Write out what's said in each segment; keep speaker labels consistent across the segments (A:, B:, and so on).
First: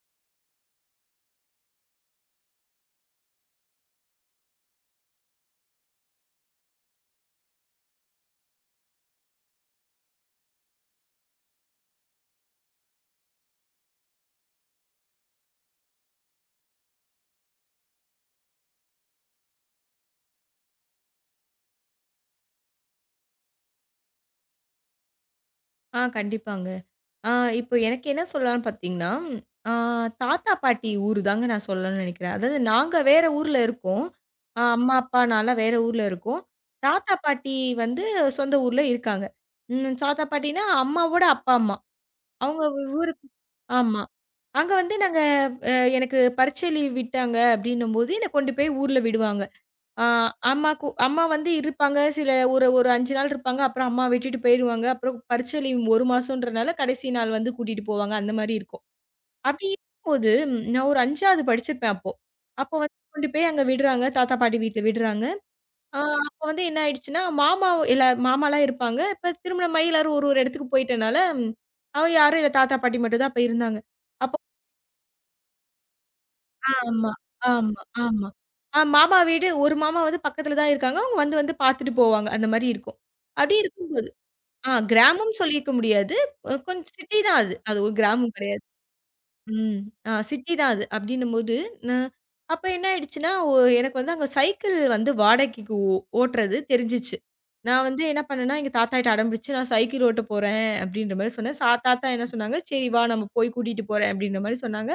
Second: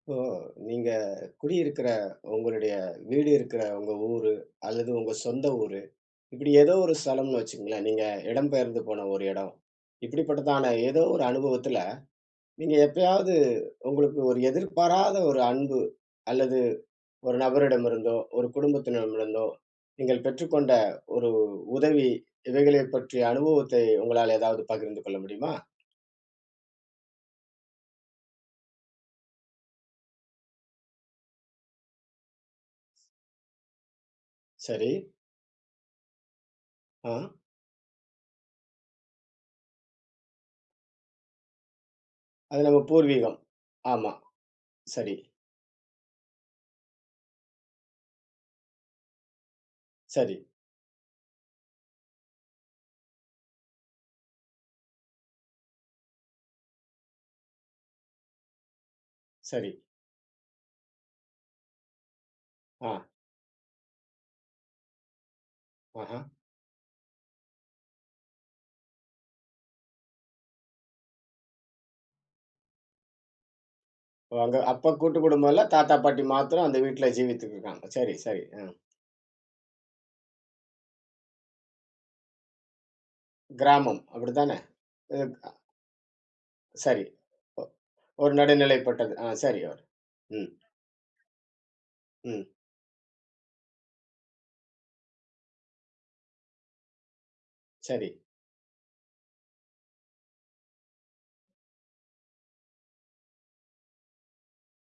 A: இப்போ நீங்க குடியிருக்கிற உங்களுடைய வீடு இருக்கிற உங்க ஊரு அல்லது உங்க சொந்த ஊரு, இப்படி ஏதோ ஒரு ஸ்தலம்னு வச்சுக்கங்களேன். நீங்க இடம்பெயர்ந்து போன ஒரு இடம். இப்படிப்பட்டதான ஏதோ ஒரு அனுபவத்துல, நீங்க எப்பயாவது உங்களுக்கு ஒரு எதிர்பாராத ஒரு அன்பு அல்லது ஒரு நபரிடமிருந்தோ, ஒரு குடும்பத்தினரிடமிருந்தோ நீங்கள் பெற்றுக்கொண்ட ஒரு உதவி, இவைகளைப் பற்றிய அனுபவத்தை உங்களால் ஏதாவது பகிர்ந்து கொள்ள முடியுமா?
B: கண்டிப்பாங்க. ஆ இப்போ எனக்கு என்ன சொல்லலாம்னு பார்த்தீங்கன்னா, ஆ தாத்தா, பாட்டி ஊரு தாங்க நான் சொல்லணும்னு நெனைக்கிறேன். அதாவது நாங்க வேற ஊர்ல இருக்கோம்.
A: சரி.
B: அம்மா, அப்பா நான்லாம் வேற ஊர்ல இருக்கோம்.
A: ஆ.
B: தாத்தா, பாட்டி வந்து சொந்த ஊர்ல இருக்காங்க. தாத்தா, பாட்டின்னா அம்மாவோட அப்பா, அம்மா.
A: அது
B: அவங்க
A: நம்ம
B: ஊருக்கு
A: பூர்வீகம்.
B: ஆமா.
A: ஆமா.
B: அங்க வந்து
A: சரி,
B: நாங்க எனக்கு பரீட்சை லீவ் விட்டாங்க அப்டின்னும்போது என்ன கொண்டு போய் ஊர்ல விடுவாங்க. ஆ
A: சரி,
B: அம்மாக்கு அம்மா வந்து இருப்பாங்க. சில ஒரு ஒரு 5 நாள் இருப்பாங்க. அப்புறம் அம்மா விட்டுட்டு போயிருவாங்க. அப்புறம் பரீட்சை லீவ் 1 மாசம்ன்றனால கடைசி நாள் வந்து கூட்டிட்டு போவாங்க. அந்த மாரி இருக்கும். அப்படி
A: சரி.
B: இருக்கும்போது நான் ஒரு 5வது படிச்சிருப்பேன் அப்போ. அப்போ
A: ஆ.
B: வந்து கொண்டு போய் அங்க விடுறாங்க. தாத்தா, பாட்டி வீட்ல விடுறாங்க. ஆ
A: ஆஹா.
B: அப்போ வந்து என்ன ஆயிடுச்சுன்னா, மாமா எல்லா மாமாலாம் இருப்பாங்க. இப்ப திருமணமாகி எல்லாரும் ஒரு ஒரு இடத்துக்கு போயிட்டனால, அவ யாரும் இல்ல. தாத்தா, பாட்டி மட்டும் தான் அப்ப இருந்தாங்க.
A: ஓ!
B: அப்போ
A: அங்க அப்ப கூட்டு குடும்பம் இல்ல. தாத்தா, பாட்டி மாத்திரம் அந்த வீட்ல
B: ஆமா,
A: ஜீவித்துட்டு
B: ஆமா,
A: இருக்காங்க. சரி,
B: ஆமா.
A: சரி. அ.
B: மாமா வீடு ஒரு மாமா வந்து பக்கத்துல தான் இருக்காங்க. அவங்க வந்து வந்து பார்த்துட்டு போவாங்க. அந்த மாரி இருக்கும். அப்டி
A: கிராமம்
B: இருக்கும்போது
A: அப்படித்தானே? இது,
B: கிராமம்
A: அ
B: சொல்லிக்க முடியாது. கொஞ்சம்
A: சரி.
B: சிட்டி தான் அது.
A: ஒ
B: அது ஒரு
A: ஒரு
B: கிராமம் கிடையாது.
A: நடுநிலைப்பட்டது. ஆ சரி.
B: ம்.
A: ஒரு ம்,
B: சிட்டி தான் அது. அப்டின்னும்போது நா
A: ம்.
B: அப்ப என்ன ஆயிடுச்சுன்னா, எனக்கு வந்து அங்க சைக்கிள் வந்து வாடகைக்கு ஓட்டுறது தெரிஞ்சுச்சு. நான் வந்து
A: சரி.
B: என்ன பண்ணேன்னா, எங்க தாத்தாகிட்ட அடம்பிடிச்சு நான் சைக்கிள் ஓட்ட போறேன் அப்டின்ற மாரி சொன்னேன். தாத்தா என்ன சொன்னாங்க, "சரி வா நம்ம போய் கூட்டிட்டு போறேன்" அப்டின்ற மாரி சொன்னாங்க.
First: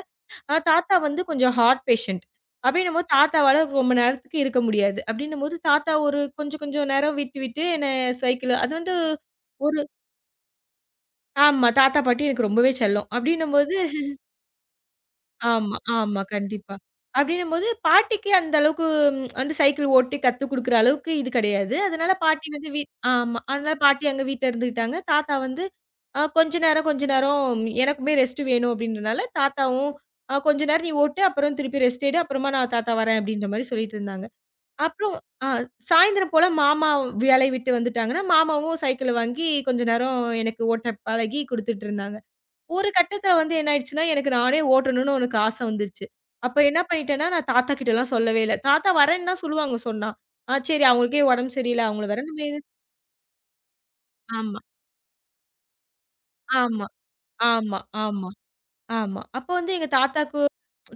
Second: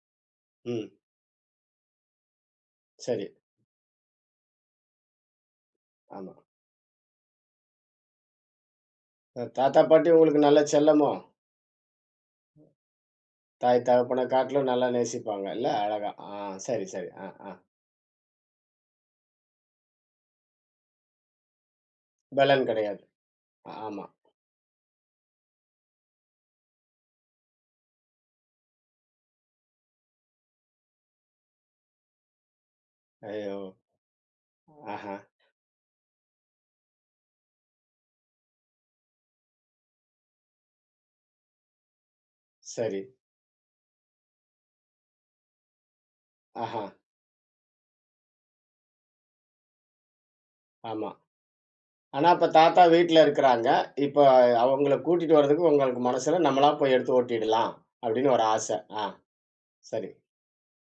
A: ம்.
B: தாத்தா வந்து கொஞ்சம் ஹார்ட் பேஷண்ட். அப்படின்னும்போது
A: சரி.
B: தாத்தாவால ரொம்ப நேரத்துக்கு இருக்க முடியாது. அப்படின்னும்போது தாத்தா ஒரு
A: ஆமா.
B: கொஞ்சம் கொஞ்சம் நேரம் விட்டு விட்டு என்ன சைக்கிள் அது வந்து
A: அ
B: ஒரு
A: தாத்தா, பாட்டி உங்களுக்கு நல்ல செல்லமோ?
B: ஆமா. தாத்தா, பாட்டி எனக்கு ரொம்பவே செல்லம். அப்படின்னும்போது
A: தாய் தகப்பன காட்டிலும் நல்லா நேசிப்பாங்க இல்ல?
B: ஆமா,
A: அழகா.
B: ஆமா.
A: ஆ
B: கண்டிப்பா.
A: சரி, சரி. ஆ, ஆ.
B: அப்படின்னும்போது பாட்டிக்கு அந்த அளவுக்கு வந்து சைக்கிள் ஓட்டி கத்துக் குடுக்குற அளவுக்கு இது கிடையாது. அதனால பாட்டி
A: பெலன்
B: வந்து
A: கிடையாது.
B: ஆமா.
A: ஆ,
B: அதனால
A: ஆமா.
B: பாட்டி அங்க வீட்ல இருந்துக்கிட்டாங்க. தாத்தா வந்து கொஞ்ச நேரம், கொஞ்ச நேரம் எனக்குமே ரெஸ்ட் வேணும் அப்படின்றனால தாத்தாவும் கொஞ்ச நேரம் நீ ஓட்டு, அப்புறம் திருப்பி ரெஸ்ட் எடு. அப்புறமா நான் தாத்தா வரேன் அப்படின்ற
A: ஐயோ!
B: மாரி சொல்லிட்டு இருந்தாங்க. அப்புறம்
A: ஆஹா.
B: அ சாயந்தரம் போல மாமா வேலைய விட்டு வந்துட்டாங்கன்னா, மாமாவும் சைக்கிள வாங்கி கொஞ்ச நேரம் எனக்கு ஓட்ட பழகி குடுத்துட்டு இருந்தாங்க. ஒரு
A: சரி.
B: கட்டத்தில வந்து என்ன ஆயிடுச்சுன்னா, எனக்கு நானே ஓட்டணும்னு எனக்கு ஆச வந்துருச்சு. அப்ப என்ன
A: ஆஹா.
B: பண்ணிட்டேன்னா, நான் தாத்தா கிட்டலாம் சொல்லவே இல்ல. தாத்தா வரேன்னு தான் சொல்லுவாங்க சொன்னா. சரி
A: ஆமா.
B: அவங்களுக்கே உடம்பு சரியில்ல. அவங்கள வேற
A: ஆனா,
B: நம்ம
A: அப்ப
B: எது
A: தாத்தா வீட்ல இருக்கிறாங்க. இப்ப
B: ஆமா,
A: அவங்கள கூட்டிட்டு வர்றதுக்கு உங்களுக்கு மனசுல, "நம்மளா
B: ஆமா,
A: போய் எடுத்து ஓட்டிடலாம்."
B: ஆமா, ஆமா,
A: அப்படின்னு ஒரு ஆசை. ஆ,
B: ஆமா. அப்ப வந்து எங்க
A: சரி.
B: தாத்தாக்கு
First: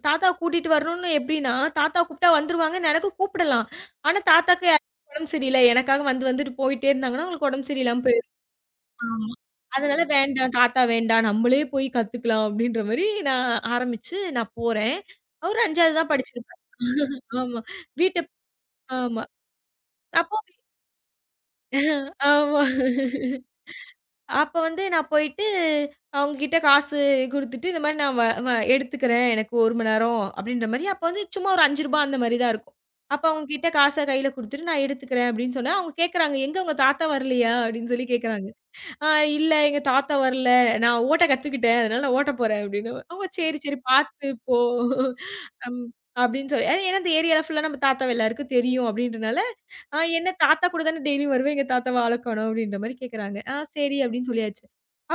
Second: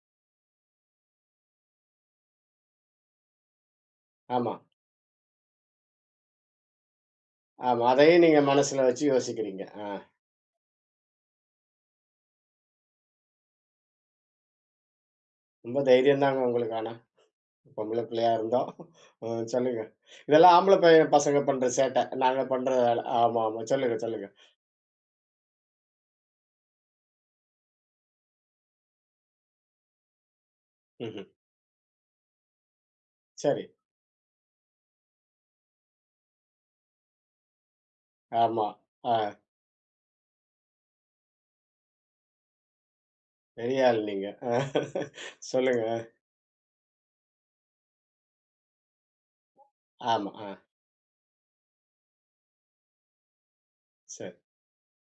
B: தாத்தாவ கூட்டிட்டு வரணும்னு எப்படின்னா, தாத்தாவ கூப்பிட்டா வந்துருவாங்க. எனக்கு கூப்பிடலாம். ஆனா,
A: ஆமா,
B: தாத்தாக்கு யாருக்கும் உடம்பு சரியில்ல. எனக்காக வந்து வந்துட்டு போயிட்டே இருந்தாங்கன்னா, அவங்களுக்கு உடம்பு
A: ஆமா.
B: சரியில்லாம
A: அதையும்
B: போயிரும்.
A: நீங்க மனசுல வச்சு
B: ஆமா.
A: யோசிக்கிறீங்க. ஆ,
B: அதனால வேண்டாம், தாத்தா வேண்டாம். நம்மளே போய் கத்துக்கலாம் அப்படின்ற மாரி நான் ஆரம்பிச்சு நான் போறேன். அவரு
A: ரொம்ப
B: 5வது தான்
A: தைரியம் தாங்க
B: படிச்சிருப்பாரு.
A: உங்களுக்கு ஆனா.
B: ஆமா.
A: பொம்பள
B: வீட்ட
A: பிள்ளையா இருந்தோம்.
B: ஆமா.
A: ம் சொல்லுங்க.
B: அப்போ
A: இதெல்லாம் ஆம்பள பைய பசங்க பண்ற சேட்டை. நாங்க
B: ஆமா.
A: பண்ற வேல. ஆமா, ஆமா. சொல்லுங்க, சொல்லுங்க.
B: அப்ப வந்து நான் போயிட்டு அவங்க கிட்ட காசு குடுத்துட்டு, இந்த மாரி நான் வ வ எடுத்துக்கிறேன். எனக்கு 1 மணி நேரம் அப்படின்ற மாரி. அப்ப
A: ம்ஹ்ம்.
B: வந்து சும்மா ஒரு ரூ. 5 அந்த மாரி தான் இருக்கும். அப்ப அவங்க
A: சரி.
B: கிட்ட காச கையில குடுத்துட்டு, நான் எடுத்துக்கிறேன் அப்படின்னு சொன்னா, அவங்க கேட்கறாங்க, "எங்க உங்க தாத்தா வரலையா?" அப்படின்னு சொல்லி கேட்கறாங்க.
A: ஆமா.
B: ஆ
A: ஆ.
B: இல்ல எங்க தாத்தா வரல. நான் ஓட்ட கத்துக்கிட்டேன். அதனால நான் ஓட்ட போறேன் அப்படின்னு. அவங்க சரி, சரி
A: பெரிய ஆள் நீங்க.
B: பார்த்து
A: ஆ,
B: போ. அம்
A: சொல்லுங்க.
B: அப்படின்னு சொல்லி ஏன்னா ஏன்னா இந்த ஏரியால ஃபுல்லா நம்ம தாத்தாவ எல்லாருக்கும் தெரியும் அப்படின்றனால, "ஆ என்ன
A: ஆமா. ஆ.
B: தாத்தா கூட தானே டெய்லியும் வருவேன். எங்க தாத்தாவ ஆள காணோம்" அப்படின்ற மாரி கேட்கறாங்க. ஆ சரி அப்படின்னு
A: சரி.
B: சொல்லியாச்சு.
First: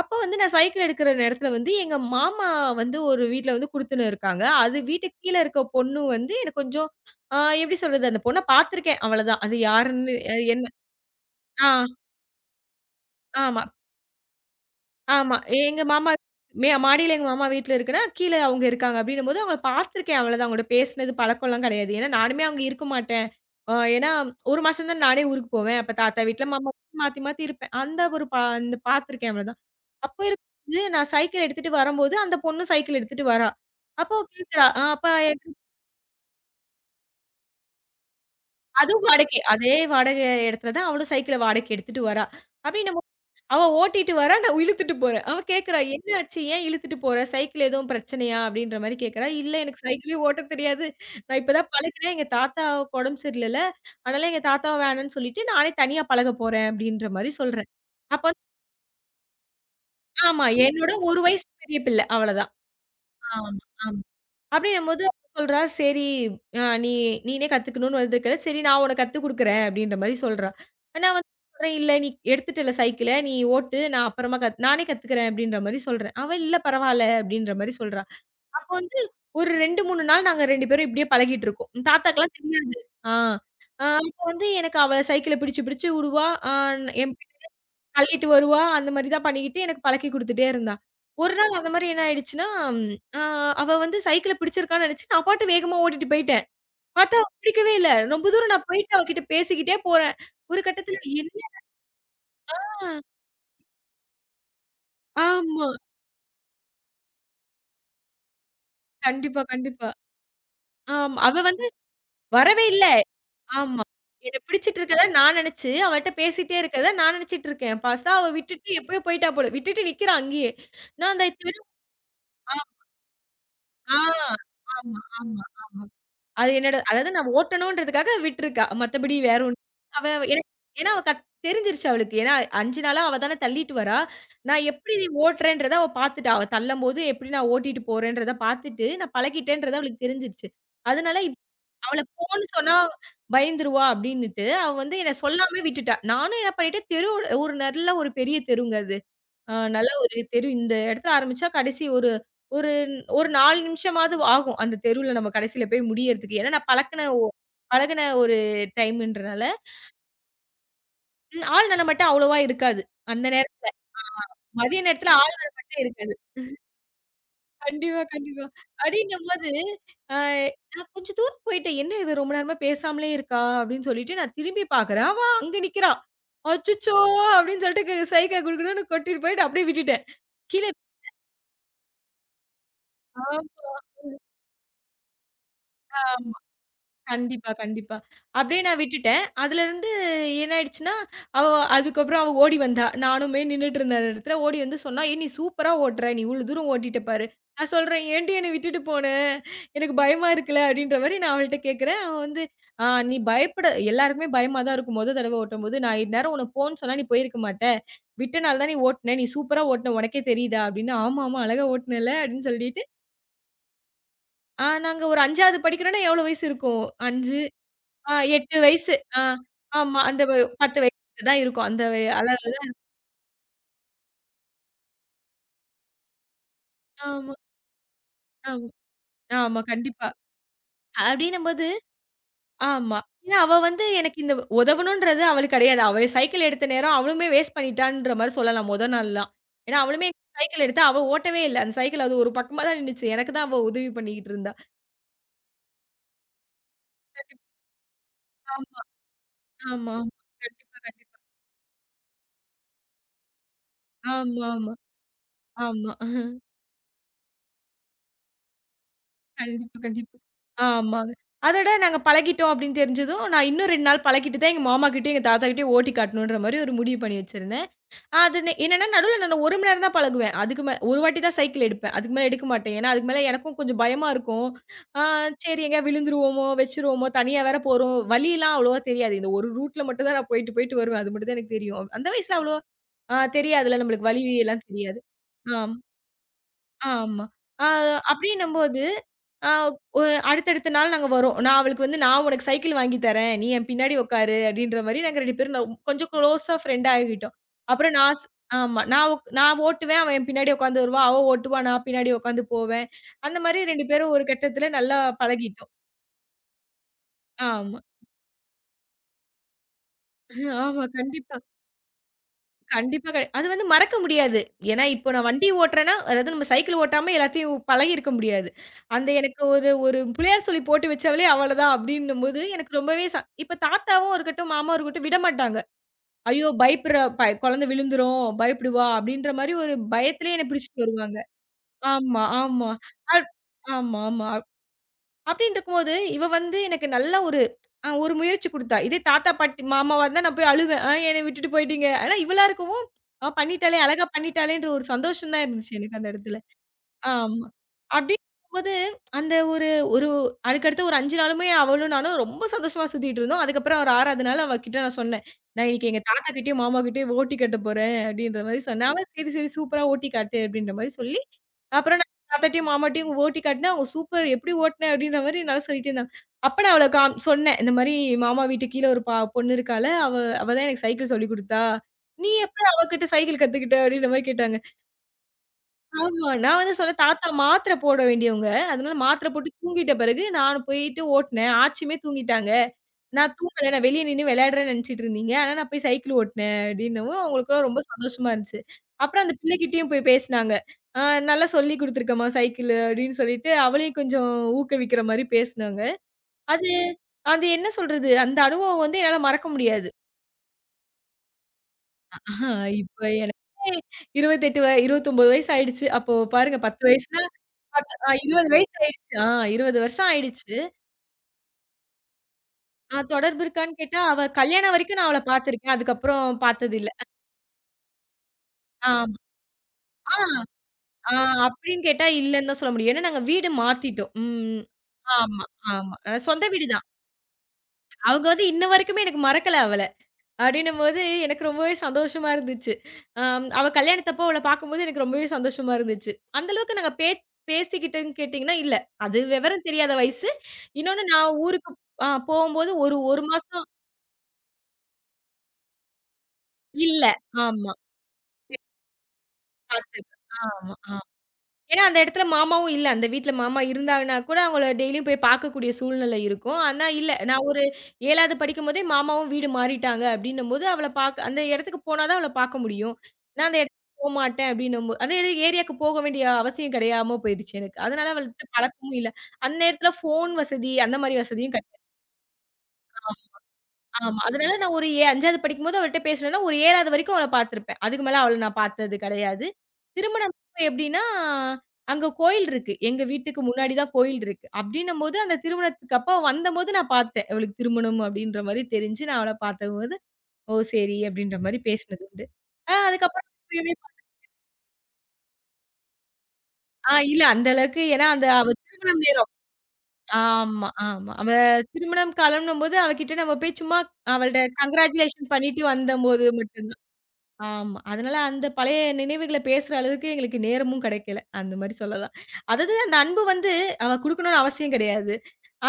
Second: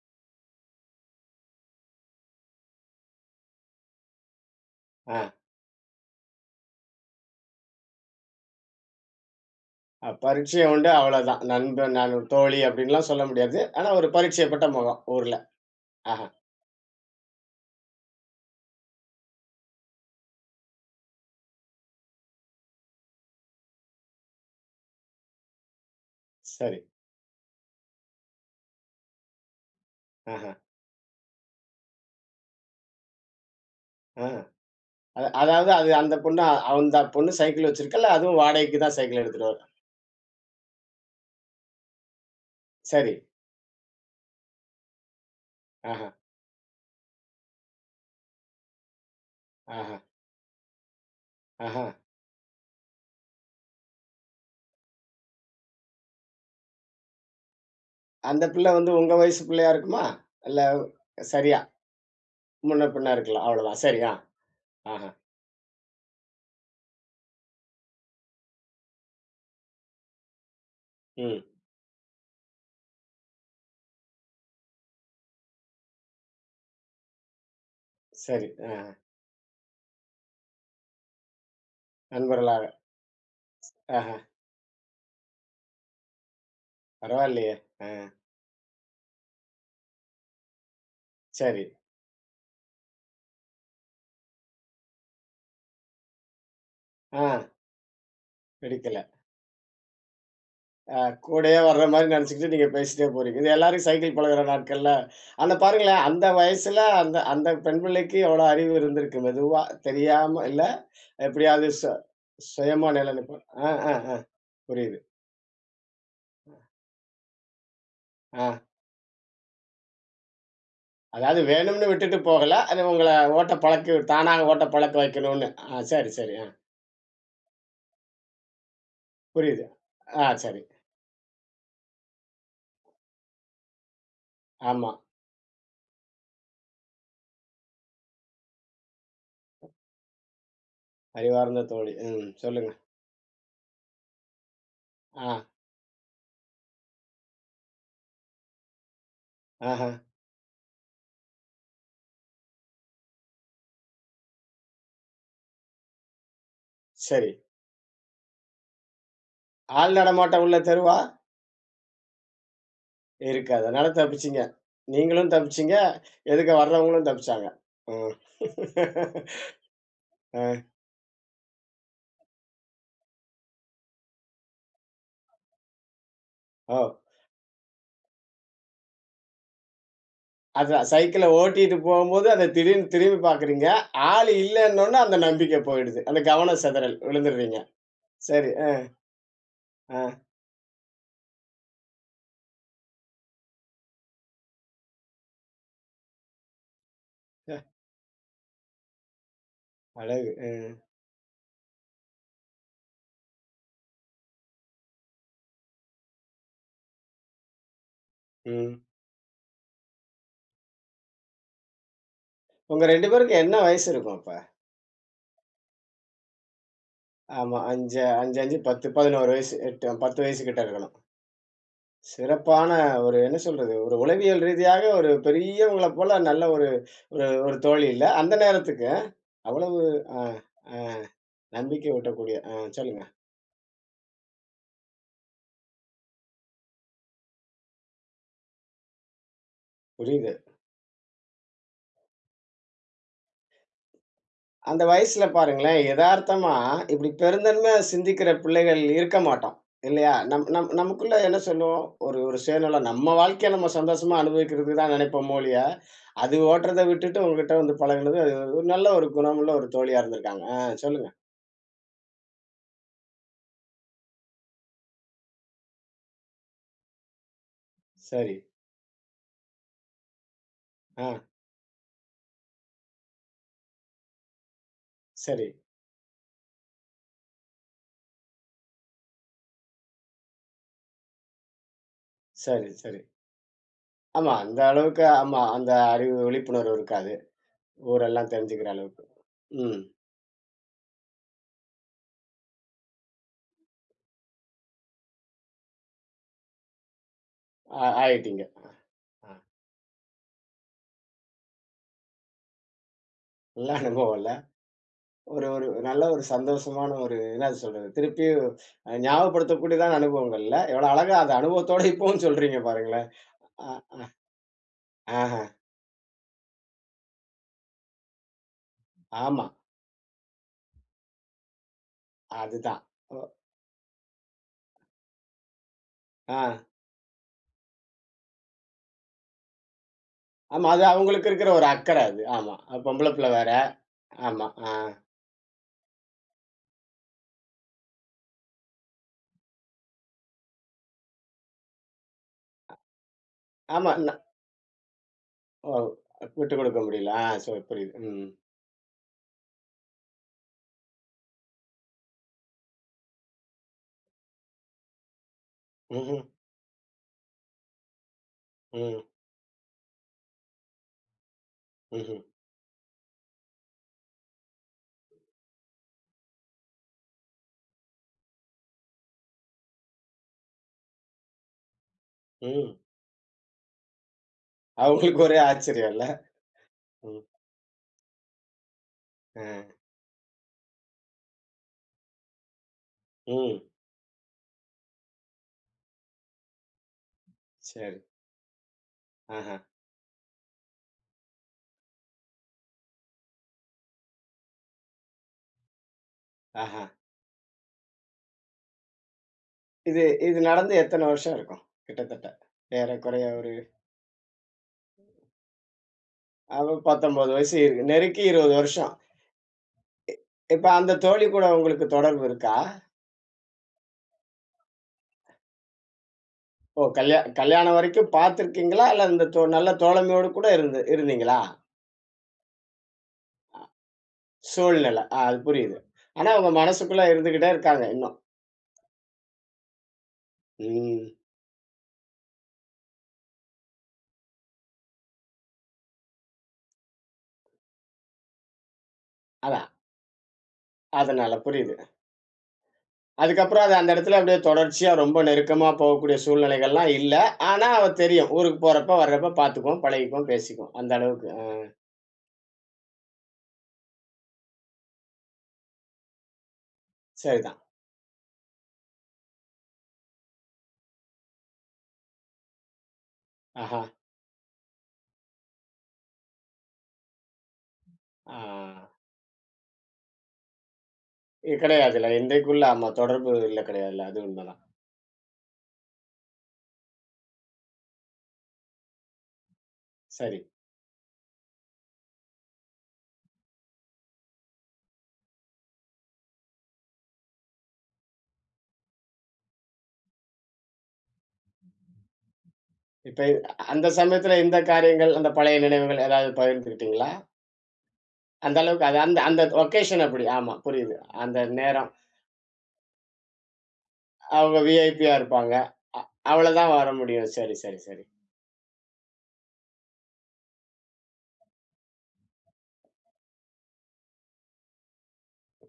B: அப்போ வந்து நான் சைக்கிள் எடுக்கிற நேரத்துல வந்து எங்க மாமா வந்து ஒரு வீட்ல வந்து குடுத்துன்னு இருக்காங்க. அது
A: ஆ.
B: வீட்டுக்கு கீழ இருக்க பொண்ணு வந்து எனக்கு கொஞ்சம் ஆ எப்படி சொல்றது? அந்த பொண்ண பார்த்துருக்கேன் அவ்வளதான். அது
A: அ
B: யாருன்னு
A: பரிட்சை
B: என்ன
A: உண்டு அவ்வளோதான்.
B: ஆ
A: நண்பன், நான் ஒரு தோழி அப்டின்லாம் சொல்ல முடியாது.
B: ஆமா.
A: ஆனா ஒரு பரிட்சைப்பட்ட முகம் ஊர்ல.
B: ஆமா. எங்க மாமா
A: ஆஹா,
B: மாடியில எங்க மாமா வீட்ல இருக்குன்னா, கீழ அவங்க இருக்காங்க அப்டின்னும்போது அவங்கள பார்த்துருக்கேன் அவ்வளதான். அவங்களோட பேசினது பழக்கம்லாம் கிடையாது. ஏன்னா, நானுமே அங்க இருக்க மாட்டேன். ஏன்னா 1 மாசம் தான் நானே ஊருக்கு போவேன். அப்ப தாத்தா வீட்ல, மாமா
A: சரி.
B: வீட்ல மாத்தி, மாத்தி இருப்பேன். அந்த ஒரு அந்த பார்த்துருக்கேன் அவ்வளதான். அப்ப
A: ஆஹா,
B: இருக்கும்போது நான் சைக்கிள் எடுத்துட்டு வரும்போது, அந்த பொண்ணு சைக்கிள் எடுத்துட்டு வரா. அப்போ
A: ஆ.
B: கேட்கிறா, அப்ப
A: அ
B: எனக்கு-
A: அதாவது அது அந்த பொண்ணு அந்த பொண்ணு சைக்கிள் வச்சிருக்குல்ல, அதுவும் வாடகைக்கு தான்
B: அதுவும்
A: சைக்கிள்
B: வாடகை.
A: எடுத்துட்டு வரும்.
B: அதே வாடகை இடத்துல தான் அவளும் சைக்கிள வாடகைக்கு எடுத்துட்டு வரா. அப்டின்னும்போது
A: சரி.
B: அவ ஓட்டிட்டு வரா, நான் இழுத்துட்டு போறேன். அவ கேட்கிறா,
A: ஆஹா,
B: "என்ன ஆச்சு? ஏன் இழுத்துட்டு போற? சைக்கிள் எதுவும் பிரச்சனையா?" அப்படின்ற மாரி கேட்கிறா. "இல்ல எனக்கு
A: ஆஹா,
B: சைக்கிளே ஓட்டத் தெரியாது. நான் இப்ப தான்
A: ஆஹா.
B: பழகுனேன். எங்க தாத்தாவுக்கு உடம்பு சரியில்லல்ல. அதனால எங்க தாத்தாவ வேணாம்னு சொல்லிட்டு, நானே தனியா பழகப் போறேன்." அப்படின்ற மாரி சொல்றேன். அப்ப வந்து
A: அந்த பிள்ள வந்து உங்க வயசு பிள்ளையா இருக்குமா?
B: ஆமா.
A: இல்ல
B: என்னோட 1 வயசு
A: சரியா,
B: பெரிய பிள்ளை. அவ்வளதான்.
A: முன்ன பின்ன இருக்கலாம்.
B: ஆமா.
A: அவ்வளோதான்.
B: ஆமா.
A: சரி. ஆ,
B: அப்படின்னும்போது
A: ஆஹா,
B: அவ சொல்றா, "சரி அ நீ நீனே கத்துக்கணும்னு வந்திருக்கல. சரி நான் உனக்கு கத்துக் குடுக்குறேன்." அப்படின்ற மாரி சொல்றா. நான் வந்து
A: ம்.
B: சொல்றேன், "இல்ல நீ எடுத்துட்டல்ல சைக்கிள. நீ ஓட்டு. நான் அப்புறமா நானே கத்துக்கிறேன்." அப்படின்ற மாரி சொல்றேன். அவ "இல்ல பரவால்ல." அப்படின்ற மாரி சொல்றா.
A: சரி.
B: அப்போ
A: ஆஹா,
B: வந்து ஒரு 2, 3 நாள் நாங்க 2 பேரும் இப்படியே பழகிட்டு இருக்கோம். தாத்தாக்கெல்லாம்
A: நண்பர்களாக.
B: தெரியாது. ஆ.
A: ஆஹா,
B: அப்போ வந்து எனக்கு அவ சைக்கிள பிடிச்சு பிடிச்சு உடுவா. என்
A: பரவாயில்லையே! ஆ,
B: தள்ளிட்டு வருவா. அந்த மாரி தான் பண்ணிக்கிட்டு எனக்கு பழக்கி குடுத்துட்டே இருந்தா. ஒரு நாள்
A: சரி.
B: அந்த மாரி என்ன ஆயிடுச்சுன்னா, ஆ அவ வந்து சைக்கிள பிடிச்சிருக்கான்னு நெனச்சு நான் பாட்டு வேகமா ஓட்டிட்டு போயிட்டேன். பார்த்தா
A: ஆ,
B: அவ பிடிக்கவே இல்ல. ரொம்ப தூரம் நான்
A: பிடிக்கல.
B: போயிட்டு அவகிட்ட பேசிக்கிட்டே போறேன். ஒரு
A: அ
B: கட்டத்துல என்ன
A: கூடயே வர்ற மாரி நெனச்சுக்கிட்டு நீங்க பேசிட்டே போறீங்க. இது எல்லாரும் சைக்கிள் பழகுற நாட்கள்ல. ஆனா
B: ஆமா.
A: பாருங்களேன், அந்த வயசுல அந்த அந்த பெண் பிள்ளைக்கு எவ்வளோ அறிவு இருந்திருக்கு.
B: கண்டிப்பா,
A: மெதுவா
B: கண்டிப்பா.
A: தெரியாம இல்ல
B: ஆமா. அவ வந்து
A: எப்படியாவது
B: வரவே இல்ல.
A: சுயமா நிலநிப்ப. ஆ,
B: ஆமா.
A: ஆ, ஆ.
B: என்ன பிடிச்சிட்டு
A: புரியுது.
B: இருக்கறத நான் நெனச்சு, அவட்ட பேசிட்டே இருக்கறத நான் நெனச்சிட்டு இருக்கேன். பார்த்தா அவ
A: ஆ
B: விட்டுட்டு எப்பயோ போயிட்டா போல. விட்டுட்டு நிக்கிறா அங்கேயே. நான் அந்த
A: அதாவது
B: தெரு
A: வேணும்னு விட்டுட்டு போகல.
B: ஆ
A: அது உங்கள ஓட்ட
B: ஆ.
A: பழக்க தானா ஓட்ட பழக்க
B: ஆமா, ஆமா,
A: வைக்கணும்னு. ஆ
B: ஆமா.
A: சரி, சரி. ஆ
B: அது என்னோட அதாவது நான் ஓட்டணுன்றதுக்காக விட்டுருக்கா. மத்தபடி வேற ஒண்ணும்
A: புரியுது.
B: அவ
A: ஆ
B: ஏன்னா
A: சரி.
B: ஏன்னா அவ தெரிஞ்சிருச்சு அவளுக்கு. ஏன்னா 5 நாளா அவ தானே தள்ளிட்டு வரா. நான்
A: ஆமா.
B: எப்படி ஓட்டுறேன்றத அவ பார்த்துட்டா. அவ தள்ளம்போது எப்படி நான் ஓட்டிட்டு போறேன்றத பார்த்துட்டு, நான் பழகிட்டேன்றது அவளுக்கு தெரிஞ்சிருச்சு. அதனால
A: அறிவார்ந்த தோழி.
B: அவள
A: ம்.
B: போன்னு
A: சொல்லுங்க.
B: சொன்னா பயந்துருவா அப்டின்னுட்டு, அவ வந்து என்ன
A: ஆ.
B: சொல்லாமயே விட்டுட்டா. நானும் என்ன பண்ணிட்டேன், தெரு ஒரு நல்ல ஒரு பெரிய தெருங்க அது.
A: ஆஹ.
B: நல்ல ஒரு தெரு இந்த இடத்துல ஆரம்பிச்சா கடைசி ஒரு ஒரு ஒரு 4 நிமிஷமாவது ஆகும். அந்த தெருவுல நம்ம கடைசியில போய் முடியறதுக்கு. ஏன்னா நான் பழக்குன ஒ
A: சரி.
B: பழகுன ஒரு டைம்ன்றனால,
A: ஆள் நடமாட்டம் உள்ள தெருவா?
B: ஆள் நடமாட்டம் அவ்வளவா இருக்காது. அந்த
A: இருக்கு.
B: நேரத்துல.
A: அதனால
B: ஆ
A: தப்பிச்சீங்க.
B: மதிய நேரத்துல
A: நீங்களும்
B: ஆள்
A: தப்பிச்சீங்க,
B: நடமாட்டம் இருக்காது.
A: எதுக்க வர்றவங்களும் தப்பிச்சாங்க.
B: கண்டிப்பா,
A: ம்.
B: கண்டிப்பா. அப்படின்னும்போது, அ
A: அ,
B: நான் கொஞ்சம் தூரம் போயிட்டேன். "என்ன இவ ரொம்ப நேரமா பேசாமலே இருக்கா?" அப்படின்னு சொல்லிட்டு நான் திரும்பி பாக்குறேன். அவ அங்க நிக்கிறா.
A: ஓ!
B: அச்சச்சோ! அப்படின்னு சொல்லிட்டு சைகை குடுகுடுன்னு கொட்டிட்டு போயிட்டு அப்படியே விட்டுட்டேன். கீழே
A: அதான் சைக்கிள ஓட்டிட்டு போகும்போது, அத திடீர்னு திரும்பி பார்க்குறீங்க. ஆள் இல்லன்னோன அந்த நம்பிக்கை போயிடுது. அந்த
B: ஆமா.
A: கவன சிதறல்.
B: கண்டிப்பா,
A: விழுந்துடுறீங்க.
B: கண்டிப்பா.
A: சரி.
B: அப்படியே
A: அ,
B: நான் விட்டுட்டேன். அதுலருந்து
A: அ,
B: என்ன ஆயிடுச்சுன்னா, அவ அதுக்கப்புறம் அவ ஓடி வந்தா. நானுமே நின்னுட்டு இருந்த இடத்துல ஓடி வந்து சொன்னா, "ஏய்! நீ சூப்பரா ஓட்டுற. நீ இவ்வளோ தூரம் ஓட்டிட்ட பாரு."
A: அ
B: நான் சொல்றேன், "ஏன்டி என்ன விட்டுட்டு போன? எனக்கு பயமா
A: அழகு.
B: இருக்குல."
A: ம்,
B: அப்படின்ற மாரி நான் அவள்ட்ட கேட்கிறேன். அவ வந்து, "ஆ நீ பயப்பட எல்லாருக்குமே பயமா தான் இருக்கும். மொத தடவ ஓட்டும்போது. நான் இந்நேரம் உன்ன போன்னு சொன்னா, நீ போயிருக்க மாட்ட. விட்டனால தான் நீ
A: ம்.
B: ஓட்டுன. நீ சூப்பரா ஓட்டுன. உனக்கே தெரியுதா?" அப்படின்னு. "ஆமா, ஆமா. அழகா ஓட்டுனேன்ல." அப்படின்னு
A: உங்க
B: சொல்லிட்டு,
A: 2 பேருக்கும் என்ன வயசு இருக்கும் அப்ப?
B: நாங்க ஒரு 5வது படிக்கிறோம்னா எவ்வளோ வயசு இருக்கும்? 5
A: ஆமா. 5 5,
B: 8
A: 5 10,
B: வயசு. ஆ
A: 11 வயசு. எட்டு
B: ஆமா.
A: 10
B: அந்த வ
A: வயசு கிட்ட
B: 10
A: இருக்கணும்.
B: வயசு தான் இருக்கும். அந்த வ அல
A: சிறப்பான ஒரு என்ன சொல்றது? ஒரு உளவியல் ரீதியாக ஒரு பெரியவங்கள போல நல்ல ஒரு ஒரு
B: ஆமா,
A: ஒரு தோழி இல்ல. அந்த
B: ஆமா,
A: நேரத்துக்கு
B: ஆமா.
A: அவ்வளவு
B: கண்டிப்பா.
A: அ
B: அப்டின்னும்போது
A: நம்பிக்கை ஊட்டக்கூடிய அ
B: ஆமா.
A: சொல்லுங்க.
B: ஏன்னா அவ வந்து எனக்கு இந்த உதவணுன்றது அவளுக்கு கிடையாது. அவ சைக்கிள் எடுத்த நேரம் அவளுமே வேஸ்ட் பண்ணிட்டான்ற மாரி சொல்லலாம் மொத நாள்லாம். ஏன்னா அவளுமே
A: புரியுது.
B: சைக்கிள் எடுத்தா அவ ஓட்டவே இல்ல. அந்த சைக்கிள் அது ஒரு பக்கமா தான் நின்னுச்சு. எனக்கு தான் அவ உதவி பண்ணிக்கிட்டு இருந்தா.
A: அந்த வயசுல பாருங்களேன், எதார்த்தமா இப்படி
B: கண்டிப்பா.
A: பெருந்தன்மையா சிந்திக்கிற
B: ஆமா,
A: பிள்ளைகள் இருக்க மாட்டோம்.
B: ஆமா, ஆமா.
A: இல்லையா? நம் நம்
B: கண்டிப்பா,
A: நமக்குள்ள
B: கண்டிப்பா.
A: என்ன சொல்லுவோம்? ஒரு ஒரு சுயநலம் நம்ம வாழ்க்கைய நம்ம சந்தோஷமா
B: ஆமா, ஆமா,
A: அனுபவிக்கிறதுக்கு தான் நினைப்போமோ ஒழிய,
B: ஆமா.
A: அது ஓட்டுறத விட்டுட்டு உங்ககிட்ட வந்து பழகுனது அது ஒரு நல்ல ஒரு குணமுள்ள ஒரு
B: கண்டிப்பா,
A: தோழியா
B: கண்டிப்பா.
A: இருந்திருக்காங்க. ஆ சொல்லுங்க.
B: ஆமாங்க. அதோட நாங்க பழகிட்டோம் அப்படின்னு தெரிஞ்சதும், நான் இன்னும் 2 நாள் பழக்கிட்டு தான் எங்க மாமாகிட்டயும், எங்க தாத்தாகிட்டயும் ஓட்டி காட்டணுன்ற மாரி ஒரு முடிவு பண்ணி வச்சிருந்தேன்.
A: சரி.
B: அது என்னன்னா நடுவுல நான் 1 மணி நேரம் தான் பழகுவேன். அதுக்கு மேல 1
A: ஆ.
B: வாட்டி தான் சைக்கிள் எடுப்பேன். அதுக்கு மேல எடுக்க மாட்டேன். ஏன்னா, அதுக்கு மேல எனக்கும் கொஞ்சம் பயமா இருக்கும். ஆ
A: சரி,
B: சரி எங்கேயா விழுந்துருவோமோ, வச்சுருவோமோ, தனியா வேற போறோம். வழிலாம் அவ்வளவா தெரியாது. இந்த ஒரு ரூட்ல மட்டும் தான் நான் போயிட்டு, போயிட்டு வருவேன். அது மட்டும் தான் எனக்கு தெரியும். அந்த வயசுல அவ்வளோ
A: சரி, சரி.
B: தெரியாதுல்ல நம்மளுக்கு வழி
A: ஆமா. அந்த
B: எல்லாம் தெரியாது.
A: அளவுக்கு ஆமா. அந்த
B: ஆம்,
A: அறிவு விழிப்புணர்வு இருக்காது.
B: ஆமா. ஆ
A: ஊரெல்லாம் தெரிஞ்சுக்கிற
B: அப்படின்னும்போது
A: அளவுக்கு.
B: ஆ
A: ம்.
B: ஒ அடுத்தடுத்த நாள் நாங்க வரோம். நான் அவளுக்கு வந்து "நான் உனக்கு சைக்கிள் வாங்கி தரேன். நீ என் பின்னாடி உட்காரு" அப்படின்ற மாரி நாங்க 2 பேரும் நவ் கொஞ்சம் குளோஸா ஃப்ரெண்டா ஆகிட்டோம்.
A: ஆ
B: அப்புறம் நான்
A: ஆயிட்டீங்க.
B: ஆமா. நான்
A: அ அ
B: நான் ஓட்டுவேன். அவ என் பின்னாடி உட்காந்து வருவா. அவ ஓட்டுவா. நான் பின்னாடி உட்காந்து போவேன். அந்த மாரி
A: நல்ல
B: 2
A: அனுபவம்
B: பேரும் ஒரு
A: இல்ல.
B: கட்டத்துல நல்லா
A: ஒரு ஒரு
B: பழகிட்டோம்.
A: நல்ல ஒரு சந்தோஷமான ஒரு என்ன
B: ஆமா.
A: சொல்றது? திருப்பியும் அ ஞாபகப்படுத்தக்கூடியதான அனுபவங்கள்ல,
B: ஆமா.
A: எவ்வளோ அழகா அந்த
B: கண்டிப்பா.
A: அனுபவத்தோட இப்பவும் சொல்றீங்க பாருங்களேன்.
B: கண்டிப்பா அது வந்து
A: அ
B: மறக்க
A: அ
B: முடியாது. ஏன்னா, இப்போ நான்
A: ஆஹா.
B: வண்டி ஓட்டுறேன்னா, அதாவது நம்ம சைக்கிள் ஓட்டாம எல்லாத்தையும் பழகியிருக்க முடியாது. அந்த எனக்கு
A: ஆமா.
B: ஒரு ஒரு புள்ளையார் சொல்லி போட்டு வச்சாவலே அவ்வளதான் அப்டின்னும்போது, எனக்கு
A: அதுதான்.
B: ரொம்பவே
A: ஒ
B: ச இப்ப தாத்தாவும் இருக்கட்டும், மாமாவும் இருக்கட்டும் விடமாட்டாங்க.
A: ஆ.
B: ஐயோ! பயப்படுற குழந்தை விழுந்துரும், பயப்படுவா அப்டின்ற மாரி ஒரு பயத்திலேயே என்ன
A: ஆமா. அது
B: பிடிச்சிட்டு வருவாங்க.
A: அவங்களுக்கு இருக்கிற ஒரு அக்கற அது.
B: ஆமா,
A: ஆமா.
B: ஆமா.
A: பொம்பள
B: அட்
A: பிள்ளை வேற.
B: ஆமா, ஆமா.
A: ஆமா. ஆ.
B: அப்டின்னு இருக்கும்போது, இவ வந்து எனக்கு நல்ல ஒரு ஒரு முயற்சி குடுத்தா. இதே தாத்தா, பாட்டி, மாமாவா இருந்தா நான் போய் அழுவேன். "ஆ என்னைய விட்டுட்டு போயிட்டீங்க." ஆனா இவளா இருக்கவும், "ஆ பண்ணிட்டாளே!
A: ஆமா.
B: அழகா
A: ந
B: பண்ணிட்டாளேன்ற" ஒரு சந்தோஷம் தான்
A: ஓ!
B: இருந்துச்சு எனக்கு அந்த இடத்துல.
A: விட்டு குடுக்க முடியல. ஆ.
B: ஆமா.
A: சோ புரியுது. ம்.
B: அப்டிங்கும்போது, அந்த ஒரு ஒரு அதுக்கடுத்து ஒரு 5 நாளுமே அவளும் நானும் ரொம்ப சந்தோஷமா சுத்திட்டு இருந்தோம். அதுக்கப்புறம் ஒரு 6வது நாள் அவகிட்ட நான் சொன்னேன். "நான் இன்னைக்கு எங்க
A: ம்ஹ்ம்.
B: தாத்தாகிட்டயும், மாமாகிட்டயும் ஓட்டி காட்ட போறேன்" அப்டின்ற மாரி சொன்னேன்.
A: ம்.
B: அவ "சரி, சரி சூப்பரா ஓட்டி காட்டு" அப்டின்ற மாரி சொல்லி, அப்புறம் நான்
A: ம்ஹ்ம்.
B: தாத்தாட்டயும், மாமாட்டயும் ஓட்டி காட்டுனேன். அவங்க "சூப்பர் எப்படி ஓட்டுன?" அப்டின்ற மாரி நல்லா சொல்லிட்டே இருந்தாங்க. அப்ப நான் அவள சொன்னேன். இந்த மாரி மாமா வீட்டுக்கு கீழ ஒரு பொண்ணு இருக்கால. அவ அவ தான் எனக்கு சைக்கிள் சொல்லிக் குடுத்தா. "நீ எப்ப
A: ம்.
B: அவகிட்ட சைக்கிள் கத்துக்கிட்ட?" அப்டின்ற மாரி கேட்டாங்க.
A: அவங்களுக்கு ஒரே ஆச்சரியம்ல.
B: ஆமா. நான் வந்து சொன்னேன்,
A: ம்.
B: "தாத்தா மாத்திர போட வேண்டியவங்க. அதனால மாத்திர
A: அ.
B: போட்டு தூங்கிட்ட பிறகு, நான் போயிட்டு ஓட்டுனேன். ஆச்சியுமே தூங்கிட்டாங்க. நான்
A: ம்.
B: தூங்கல. நான் வெளிய நின்னு விளையாடுறேன்னு நினைச்சுட்டு இருந்தீங்க. ஆனா நான் போய் சைக்கிள் ஓட்டுனேன்" அப்படின்னவும், அவங்களுக்குலாம் ரொம்ப
A: சரி.
B: சந்தோஷமா இருந்துச்சு. அப்புறம் அந்த
A: ஆஹா,
B: பிள்ளைகிட்டயும் போய் பேசுனாங்க. "ஆ நல்லா சொல்லிக் குடுத்துருக்கம்மா சைக்கிளு" அப்படின்னு சொல்லிட்டு, அவளையும் கொஞ்சம் ஊக்குவிக்கிற மாரி பேசுனாங்க. அது
A: ஆஹா.
B: அது என்ன சொல்றது? அந்த அனுபவம் வந்து என்னால மறக்க முடியாது.
A: இது இது நடந்து எத்தன வருஷம் இருக்கும்? கிட்டத்தட்ட.
B: ஆஹா, இப்ப
A: ஏறக்குறைய ஒரு
B: எனக்கே 28 29 வயசு ஆயிடுச்சு. அப்போ பாருங்க
A: அவ
B: 10 வயசுல
A: 19 வயசு இருக்கு.
B: அ
A: நெருக்கி
B: 20
A: 20
B: வயசு
A: வருஷம்.
B: ஆயிடுச்சு. 20 வருஷம் ஆயிடுச்சு.
A: இப்ப அந்த தோழி கூட உங்களுக்கு தொடர்பு இருக்கா?
B: தொடர்பு இருக்கான்னு கேட்டா, அவ கல்யாணம் வரைக்கும் நான் அவள பார்த்துருக்கேன். அதுக்கப்புறம்
A: ஓ!
B: பார்த்ததில்ல.
A: கல்யாணம் வரைக்கும் பார்த்திருக்கீங்களா? இல்ல
B: ஆமா.
A: இந்த நல்ல
B: ஆ,
A: தோழமையோடு கூட இருந்து
B: ஆ
A: இருந்தீங்களா?
B: அப்படின்னு கேட்டா இல்லன்னு தான் சொல்ல முடியும். ஏன்னா நாங்க வீடு மாத்திட்டோம். ம்.
A: சூழ்நிலை. ஆ அது
B: ஆமா,
A: புரியுது.
B: ஆமா.
A: ஆனா
B: சொந்த
A: உங்க
B: வீடு தான்.
A: மனசுக்குள்ள இருந்துகிட்டே இருக்காங்க இன்னும்.
B: அவங்க வந்து இன்ன வரைக்குமே எனக்கு மறக்கல அவள. அப்படின்னும்போது
A: ம்.
B: எனக்கு ரொம்பவே சந்தோஷமா இருந்துச்சு. அவ கல்யாணத்தப்போ அவள பார்க்கும்போது எனக்கு ரொம்பவே சந்தோஷமா இருந்துச்சு. அந்த அளவுக்கு நாங்க பேசிக்கிட்டோன்னு கேட்டீங்கன்னா, இல்ல. அது விவரம்
A: அதான்.
B: தெரியாத வயசு. இன்னொன்னு
A: அதனால
B: நான் ஊருக்கு
A: புரியுது.
B: போம்போது ஒரு 1
A: அதுக்கப்புறம்
B: மாசம்
A: அது அந்த இடத்துல அப்படியே தொடர்ச்சியா ரொம்ப நெருக்கமா போகக்கூடிய சூழ்நிலைகள்லாம்
B: இல்ல.
A: இல்ல. ஆனா,
B: ஆமா.
A: அவ தெரியும். ஊருக்கு போறப்ப, வர்றப்ப பார்த்துக்குவோம்,
B: பாத்துக்க.
A: பழகிக்குவோம், பேசிக்குவோம்.
B: ஆமா,
A: அந்த
B: ஆமா.
A: அளவுக்கு. அ
B: ஏன்னா அந்த இடத்துல மாமாவும் இல்ல. அந்த வீட்ல மாமா இருந்தாங்கன்னா கூட அவங்கள டெய்லியும் போய் பார்க்கக்கூடிய சூழ்நிலை இருக்கும். ஆனா இல்ல. நான்
A: சரிதான்.
B: ஒரு 7வது படிக்கும்போதே மாமாவும் வீடு மாறிட்டாங்க அப்டின்னும்போது, அவள பார்க்க அந்த இடத்துக்கு போனா தான் அவள பார்க்க முடியும். நான் அந்த இடத்துக்கு
A: ஆஹா!
B: போமாட்டேன் அப்டின்னும்போ அதே ஏரியாக்கு போக வேண்டிய அவசியம் கிடையாம போயிருச்சு எனக்கு. அதனால
A: ஆ
B: அவள்ட்ட பழக்கமும் இல்ல. அந்த நேரத்துல ஃபோன் வசதி அந்த மாரி
A: இ
B: வசதியும்
A: கிடையாதுல்ல. இன்றைக்குள்ள ஆமா தொடர்பு இல்ல கிடையாதுல்ல. அது
B: ஆமா. அதனால
A: உண்மதான்.
B: நான் ஒரு 5வது படிக்கும்போது அவள்ட்ட பேசலன்னா, ஒரு 7வது வரைக்கும் அவள பார்த்திருப்பேன். அதுக்கு மேல அவள நான் பார்த்தது கிடையாது. திருமணம்
A: சரி.
B: அப்ப எப்படின்னா, அங்க கோயில் இருக்கு. எங்க வீட்டுக்கு முன்னாடி தான் கோயில் இருக்கு. அப்படின்னும்போது அந்த திருமணத்துக்கு அப்ப வந்தம்போது நான் பார்த்தேன். இவளுக்கு திருமணம் அப்படின்ற மாரி தெரிஞ்சு நான் அவள பார்த்தபோது, "ஓ! சரி" அப்படின்ற மாரி பேசினது உண்டு.
A: இப்ப
B: அதுக்கப்புறம் எப்பயுமே
A: அந்த சமயத்துல இந்த காரியங்கள், அந்த பழைய நினைவுகள் ஏதாவது பகிர்ந்துக்கிட்டீங்களா?
B: இல்ல அந்த அளவுக்கு ஏன்னா அந்த அவ
A: அந்த அளவுக்கு அது
B: திருமணம்
A: அந்த
B: நேரம்.
A: அந்த ஒகேஷன் அப்படி. ஆமா
B: ஆமா,
A: புரியுது.
B: ஆமா. அவ
A: அந்த நேரம்.
B: திருமணம் காலம்ன்னும்போது அவகிட்ட நம்ம போய் சும்மா அவள்ட்ட
A: அவங்க விஐபியா
B: கங்கிராச்சுலேஷன்
A: இருப்பாங்க.
B: பண்ணிட்டு
A: அ
B: வந்தம்போது மட்டும்
A: அவ்வளதான்
B: தான்.
A: வர முடியும். சரி,
B: ஆமா.
A: சரி, சரி.
B: அதனால அந்த பழைய நினைவுகள பேசுற அளவுக்கு எங்களுக்கு நேரமும் கிடைக்கல. அந்த மாரி சொல்லலாம். அதாவது அந்த அன்பு வந்து அவ குடுக்கணும்னு அவசியம் கிடையாது.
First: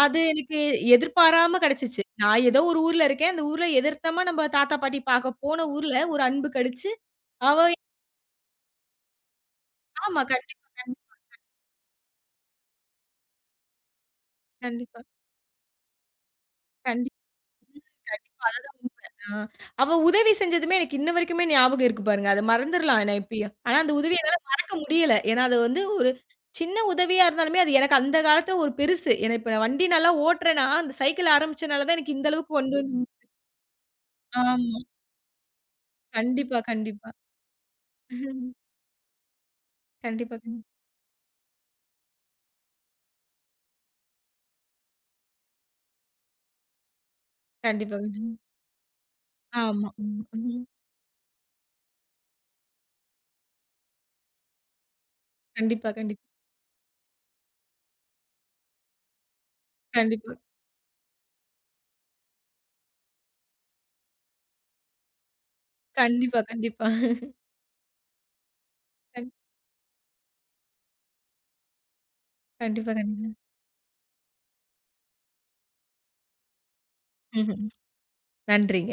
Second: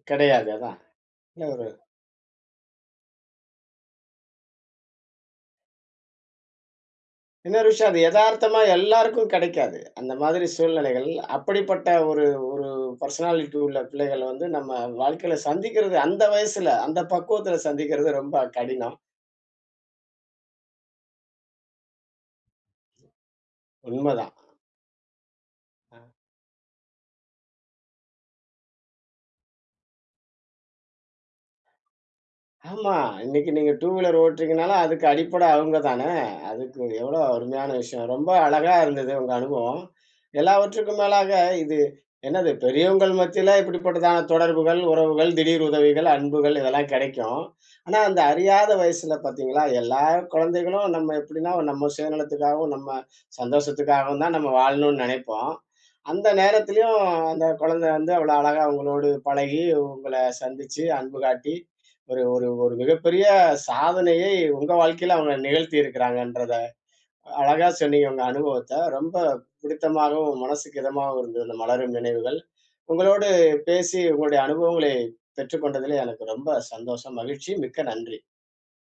B: அது
A: கிடையாது.
B: எனக்கு
A: அதான். இல்ல
B: எதிர்பாராம
A: ஒரு
B: கிடைச்சுச்சு. நான் ஏதோ ஒரு ஊர்ல இருக்கேன். அந்த ஊர்ல எதிர்த்தமா நம்ம தாத்தா, பாட்டி பார்க்க போன ஊர்ல ஒரு அன்பு கிடைச்சு, அவ
A: இன்னொரு விஷயம் அது எதார்த்தமா எல்லாருக்கும் கிடைக்காது. அந்த
B: ஆமா.
A: மாதிரி
B: கண்டிப்பா,
A: சூழ்நிலைகள்,
B: கண்டிப்பா,
A: அப்படிப்பட்ட ஒரு ஒரு பர்சனாலிட்டி உள்ள பிள்ளைகள வந்து நம்ம
B: கண்டிப்பா,
A: வாழ்க்கையில சந்திக்கிறது, அந்த வயசுல, அந்த
B: கண்டிப்பா.
A: பக்குவத்துல சந்திக்கிறது ரொம்ப
B: கண்டிப்பா. அதுதான்
A: கடினம்.
B: உண்மை. ஆ. அவ உதவி செஞ்சதுமே எனக்கு இன்ன வரைக்குமே ஞாபகம் இருக்கு பாருங்க. அத மறந்துரலாம் நான் எப்பயோ. ஆனா அந்த உதவிய
A: உண்மதான்.
B: என்னால மறக்க முடியல. ஏன்னா அது வந்து ஒரு சின்ன உதவியா இருந்தாலுமே, அது எனக்கு அந்த காலத்துல ஒரு பெருசு. ஏன்னா இப்ப நான் வண்டி நல்லா ஓட்டுறேன்னா, அந்த சைக்கிள் ஆரம்பிச்சனால தான் எனக்கு இந்த அளவுக்கு கொண்டு
A: ஆமா.
B: வந்து
A: இன்னைக்கு நீங்க டூ வீலர் ஓட்டுறீங்கனால,
B: ஆமா.
A: அதுக்கு அடிப்படை அவங்க தானே!
B: கண்டிப்பா,
A: அதுக்கு
B: கண்டிப்பா.
A: எவ்வளோ அருமையான விஷயம். ரொம்ப அழகா இருந்தது உங்க அனுபவம்.
B: கண்டிப்பா, கண்டிப்பா.
A: எல்லாவற்றுக்கும் மேலாக இது என்னது பெரியவங்கள் மத்தியில இப்படிப்பட்டதான தொடர்புகள், உறவுகள், திடீர் உதவிகள், அன்புகள் இதெல்லாம் கிடைக்கும். ஆனா,
B: கண்டிப்பா,
A: அந்த
B: கண்டிப்பா.
A: அறியாத வயசுல பார்த்தீங்களா,
B: ஆமா. ஆமா.
A: எல்லா
B: ம்.
A: குழந்தைகளும் நம்ம எப்படின்னா நம்ம சுயநலத்துக்காகவும், நம்ம சந்தோஷத்துக்காகவும் தான் நம்ம வாழணும்னு நினைப்போம்.
B: கண்டிப்பா, கண்டிப்பா.
A: அந்த நேரத்திலயும் அந்த குழந்தை வந்து அவ்வளோ அழகா உங்களோடு பழகி, உங்கள
B: கண்டிப்பா.
A: சந்திச்சு, அன்பு காட்டி, ஒரு ஒரு ஒரு மிகப்பெரிய சாதனையை உங்க வாழ்க்கையில அவங்க நிகழ்த்தி
B: கண்டிப்பா,
A: இருக்கிறாங்கன்றத
B: கண்டிப்பா.
A: அழகா சொன்னீங்க உங்க அனுபவத்த. ரொம்ப
B: கண்
A: பிடித்தமாகவும், மனசுக்கு இதமாகவும் இருந்தது இந்த மலரும் நினைவுகள்.
B: கண்டிப்பா,
A: உங்களோடு
B: கண்டிப்பா.
A: பேசி உங்களுடைய அனுபவங்களை பெற்றுக்கொண்டதிலே எனக்கு ரொம்ப சந்தோஷம், மகிழ்ச்சி.
B: ம்ஹ்ம்.
A: மிக்க நன்றி.
B: நன்றிங்க.